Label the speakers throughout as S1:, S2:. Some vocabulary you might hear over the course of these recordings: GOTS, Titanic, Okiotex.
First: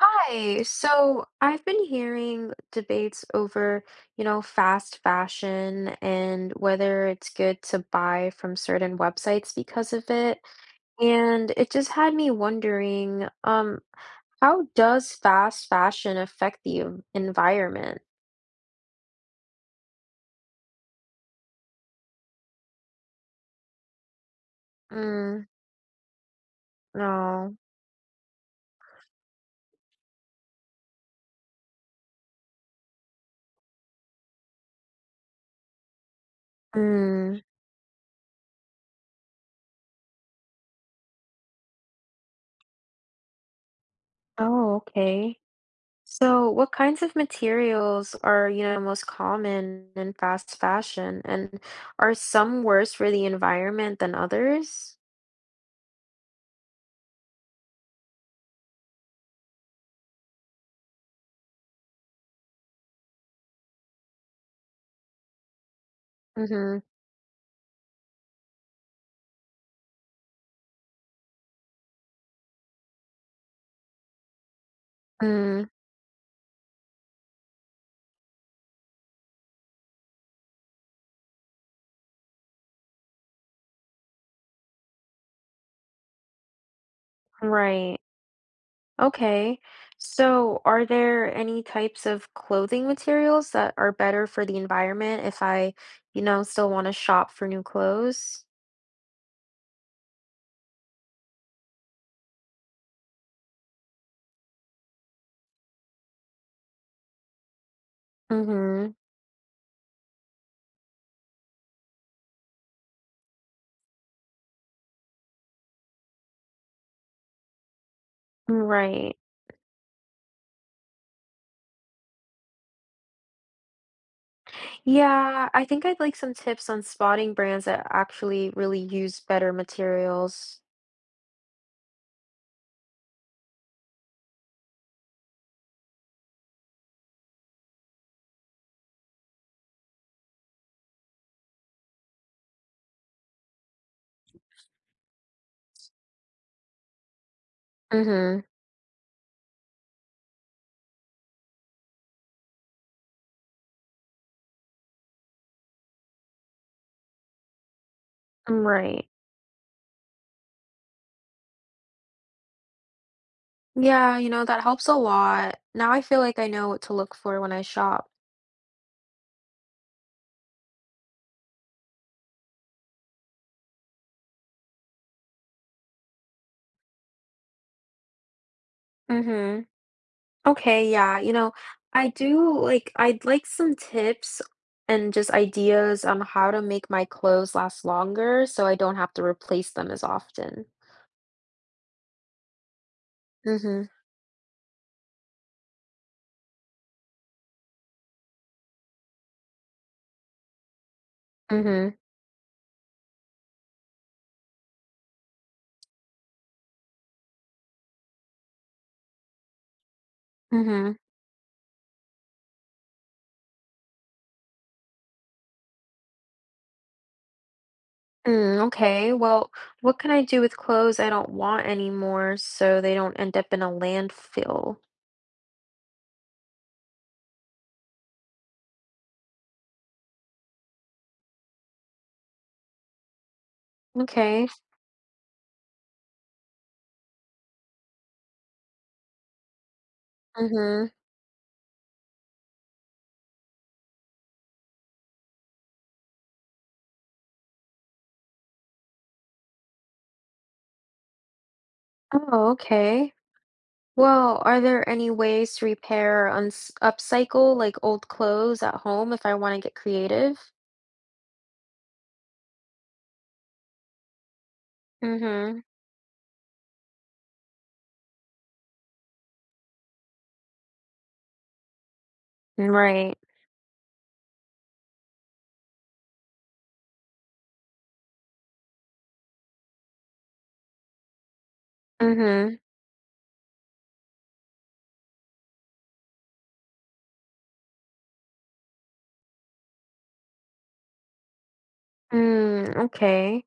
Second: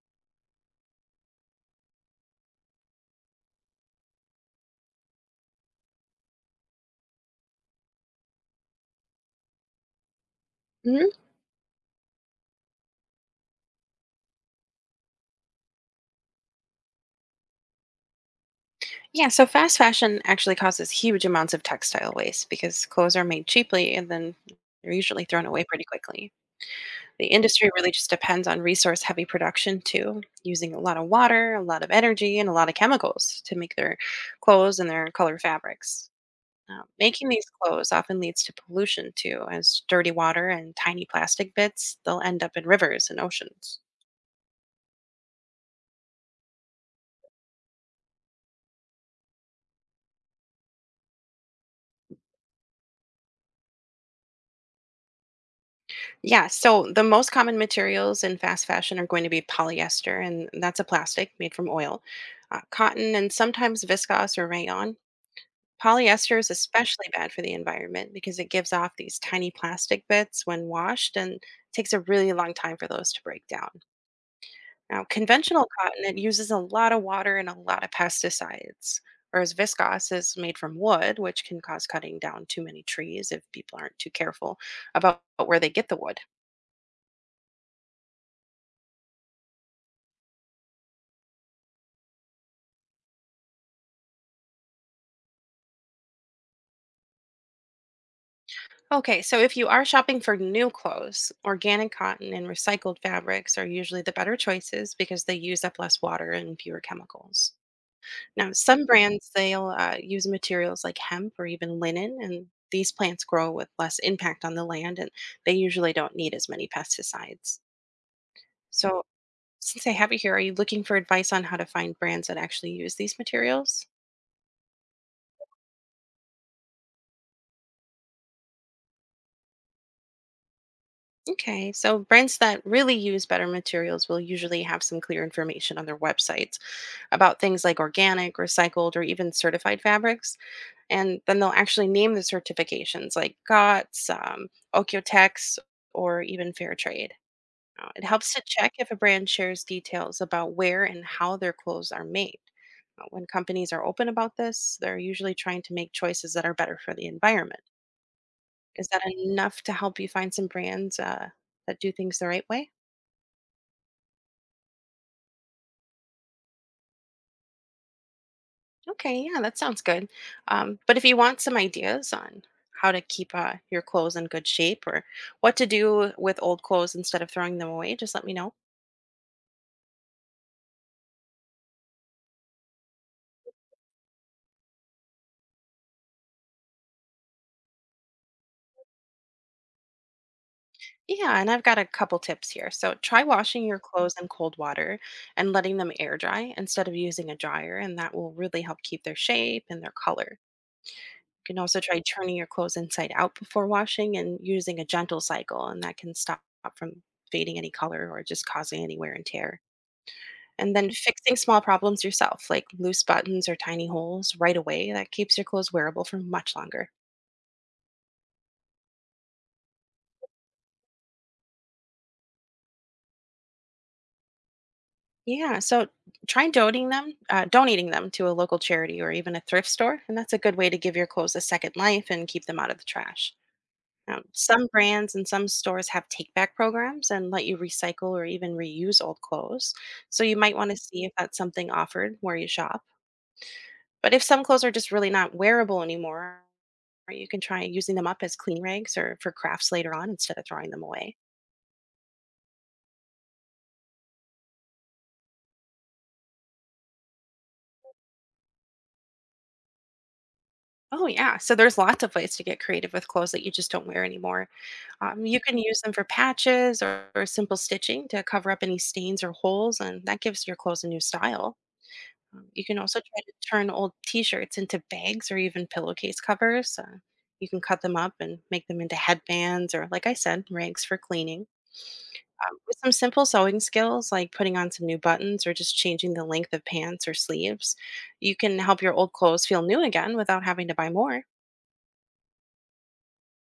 S1: Hi. So I've been hearing debates over fast fashion and whether it's good to buy from certain websites because of it.
S2: Mhm.
S1: And it just had me wondering, how does fast fashion affect the environment?
S2: Yeah, so fast fashion actually causes huge amounts of textile waste because clothes are made cheaply and then they're usually
S1: Mm,
S2: thrown away pretty quickly. The
S1: no.
S2: industry really just depends on resource heavy production too, using a lot of water, a lot of energy, and a lot of chemicals to make their clothes and their color fabrics. Now, making
S1: Mm.
S2: these clothes often leads to pollution too, as dirty water and tiny plastic bits, they'll end up in rivers and oceans.
S1: Oh, okay. So, what kinds of materials are most common in fast fashion, and are some worse for the environment than others?
S2: Yeah, so the most common materials in fast fashion are going to be polyester, and that's a plastic made from oil, cotton, and sometimes viscose or rayon. Polyester is
S1: Mm-hmm.
S2: especially bad for the environment because it gives off these tiny plastic bits when washed and takes a really long time for those to break down. Now,
S1: Mm,
S2: conventional cotton, it uses a lot of water and a lot of pesticides, whereas viscose is made from wood, which can cause cutting down too many trees if people aren't too careful about where they get the wood.
S1: right. Okay. So, are there any types of clothing materials that are better for the environment if I still want to shop for new clothes?
S2: Okay, so if you are shopping for new clothes, organic cotton and recycled fabrics are usually the better choices because they use up less water and fewer chemicals. Now, some
S1: Mm-hmm.
S2: brands they'll use materials like hemp or even linen, and these plants grow with less impact on the land, and they usually don't need as many pesticides. So,
S1: Right.
S2: since I have you here, are you looking for advice on how to find brands that actually use these materials?
S1: Yeah, I think I'd like some tips on spotting brands that actually really use better materials.
S2: Okay, so brands that really use better materials will usually have some clear information on their websites about things like organic, recycled, or even certified fabrics. And then they'll actually name the certifications like GOTS, Okiotex, or even Fair Trade. It helps
S1: Mm-hmm.
S2: to check if a brand shares details about where and how their clothes are made. When companies are open about this, they're usually trying to make choices that are better for the environment. Is that
S1: Right.
S2: enough to help you find some brands that do things the right way?
S1: Yeah, that helps a lot. Now I feel like I know what to look for when I shop.
S2: Okay, yeah, that sounds good. But if you want some ideas on how to keep your clothes in good shape or what to do with old clothes instead of throwing them away, just let me know.
S1: Mm-hmm. Okay, yeah. I'd like some tips and just ideas on how to make my clothes last longer so I don't have to replace them as often.
S2: Yeah, and I've got a couple tips here. So try washing your
S1: Mm-hmm.
S2: clothes in cold water and letting them air dry instead of using a dryer, and that will really help keep their shape and their color. You can also
S1: Mm-hmm.
S2: try turning your clothes inside out before washing and using a gentle cycle, and that can stop from fading any color or just causing any wear and tear. And then
S1: Mm-hmm.
S2: fixing small problems yourself, like loose buttons or tiny holes, right away. That keeps your clothes wearable for much longer.
S1: Mm, okay. Well, what can I do with clothes I don't want anymore so they don't end up in a landfill?
S2: Yeah, so try donating them to a local charity or even a thrift store, and that's a good way to give your clothes a second life and keep them out of the trash.
S1: Okay.
S2: Some brands and some stores have take back programs and let you recycle or even reuse old clothes. So you might want to
S1: Mm-hmm.
S2: see if that's something offered where you shop. But if some clothes are just really not wearable anymore or you can try using them up as clean rags or for crafts later on instead of throwing them away.
S1: Oh, okay. Well, are there any ways to repair or uns upcycle, like, old clothes at home if I wanna get creative?
S2: Oh, yeah. So there's lots of ways to get creative with clothes that you just don't wear anymore. You can
S1: Mm.
S2: use them for patches or simple stitching to cover up any stains or holes, and that gives your clothes a new style. You
S1: Mhm.
S2: can also
S1: Right.
S2: try to turn old t shirts into bags or even pillowcase covers. You can cut them up and make them into headbands or, like I said, rags for cleaning.
S1: Mm. Mhm.
S2: With some simple sewing skills, like putting on some new buttons or just changing the length of pants or sleeves, you can help your old clothes feel new again without having to buy more.
S1: Mm, okay.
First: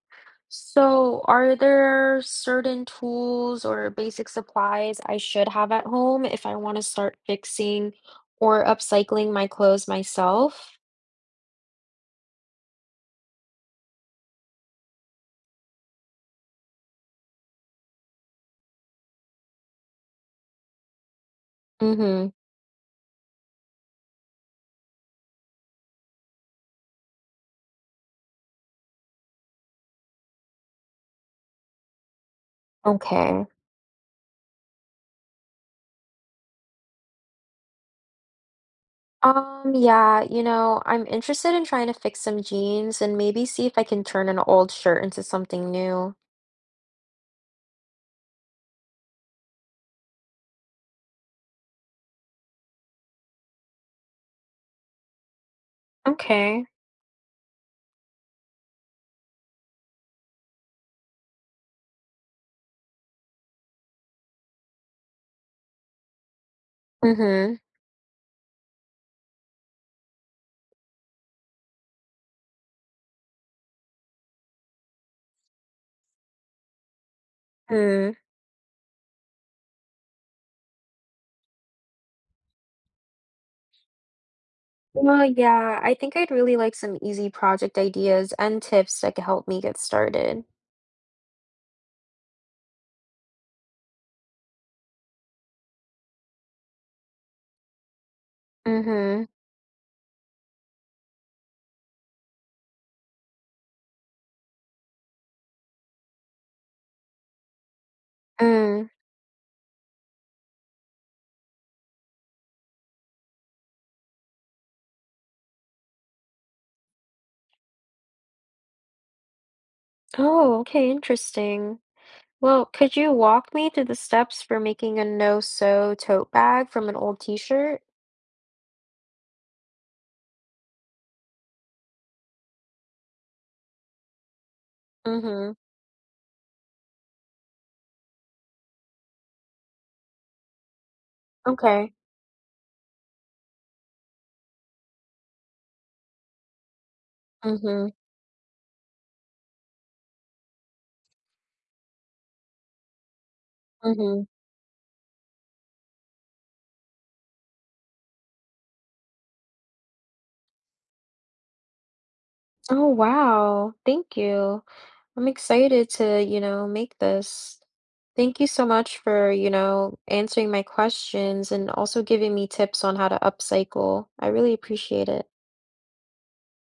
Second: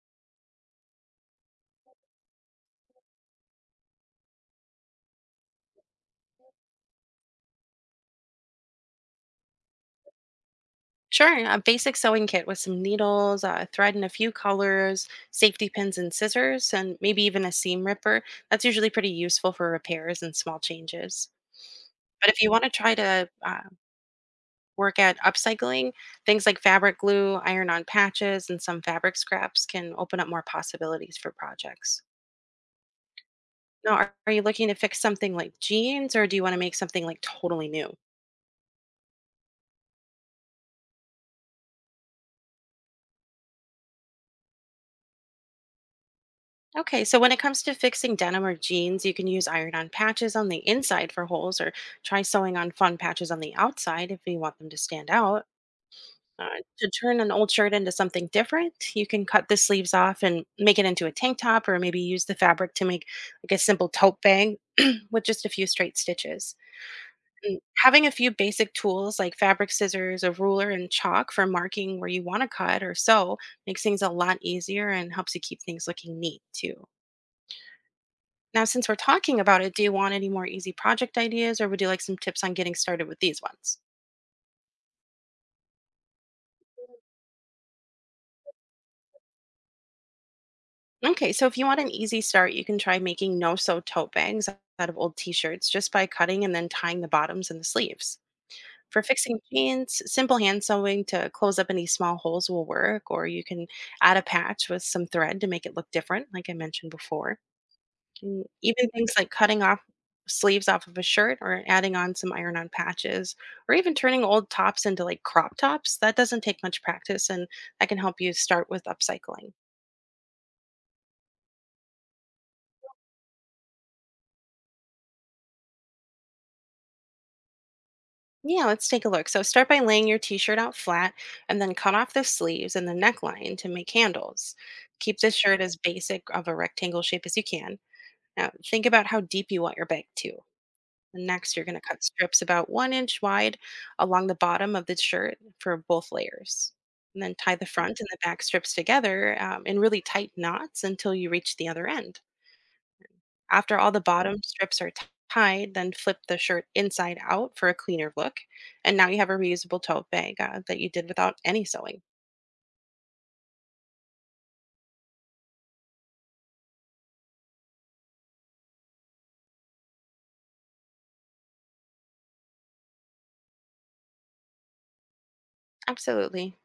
S1: So, are there certain tools or basic supplies I should have at home if I wanna start fixing or upcycling my clothes myself?
S2: Sure, a basic sewing kit with some needles, thread in a few colors, safety pins and scissors, and maybe even a seam ripper. That's usually pretty useful for repairs and small changes.
S1: Mm.
S2: But
S1: Mhm.
S2: if you want to try to work at upcycling, things like fabric glue, iron on patches, and some fabric scraps can open up more possibilities for projects.
S1: Okay.
S2: Now, are you looking to fix something like jeans or do you want to make something like totally new?
S1: Yeah, I'm interested in trying to fix some jeans and maybe see if I can turn an old shirt into something new.
S2: Okay, so when it comes to fixing denim or jeans, you can use iron on patches on the inside for holes or try sewing on fun patches on the outside if you want them to stand out. Uh,
S1: Okay.
S2: to turn an old shirt into something different, you can cut the sleeves off and make it into a tank top, or maybe use the fabric to make like a simple tote bag with just a few straight stitches.
S1: Mm-hmm.
S2: And having a few basic tools like fabric scissors, a ruler, and chalk for marking where you want to cut or sew makes things a lot easier and helps you keep things looking neat too.
S1: Hmm.
S2: Now, since we're talking about it, do you want any more easy project ideas, or would you like some tips on getting started with these ones?
S1: Well, yeah, I think I'd really like some easy project ideas and tips that could help me get started.
S2: Okay, so if you want an easy start, you can try making no-sew tote bags out of old t-shirts just by cutting and then tying the bottoms and the sleeves. For
S1: Mm-hmm.
S2: fixing jeans, simple hand sewing to close up any small holes will work, or you can add a patch with some thread to make it look different, like I mentioned before. And even
S1: Mm.
S2: things like cutting off sleeves off of a shirt or adding on some iron-on patches, or even turning old tops into like crop tops, that doesn't take much practice and that can help you start with upcycling.
S1: Oh, okay, interesting. Well, could you walk me through the steps for making a no-sew tote bag from an old t-shirt?
S2: Yeah, let's take a look. So start by laying your t-shirt out flat and then cut off the sleeves and the neckline to make handles. Keep the
S1: Mm-hmm.
S2: shirt as basic of a rectangle shape as you can. Now think about how deep you want your bag to. And next, you're going to
S1: Okay.
S2: cut strips about one inch wide along the bottom of the shirt for both layers. And then tie the
S1: Mm-hmm.
S2: front and the back strips together in really tight knots until you reach the other end. After all the
S1: Mm-hmm.
S2: bottom strips are tied, then flip the shirt inside out for a cleaner look. And now you have a reusable tote bag that you did without any sewing.
S1: Oh, wow. Thank you. I'm excited to make this. Thank you so much for answering my questions and also giving me tips on how to upcycle. I really appreciate it.
S2: Absolutely.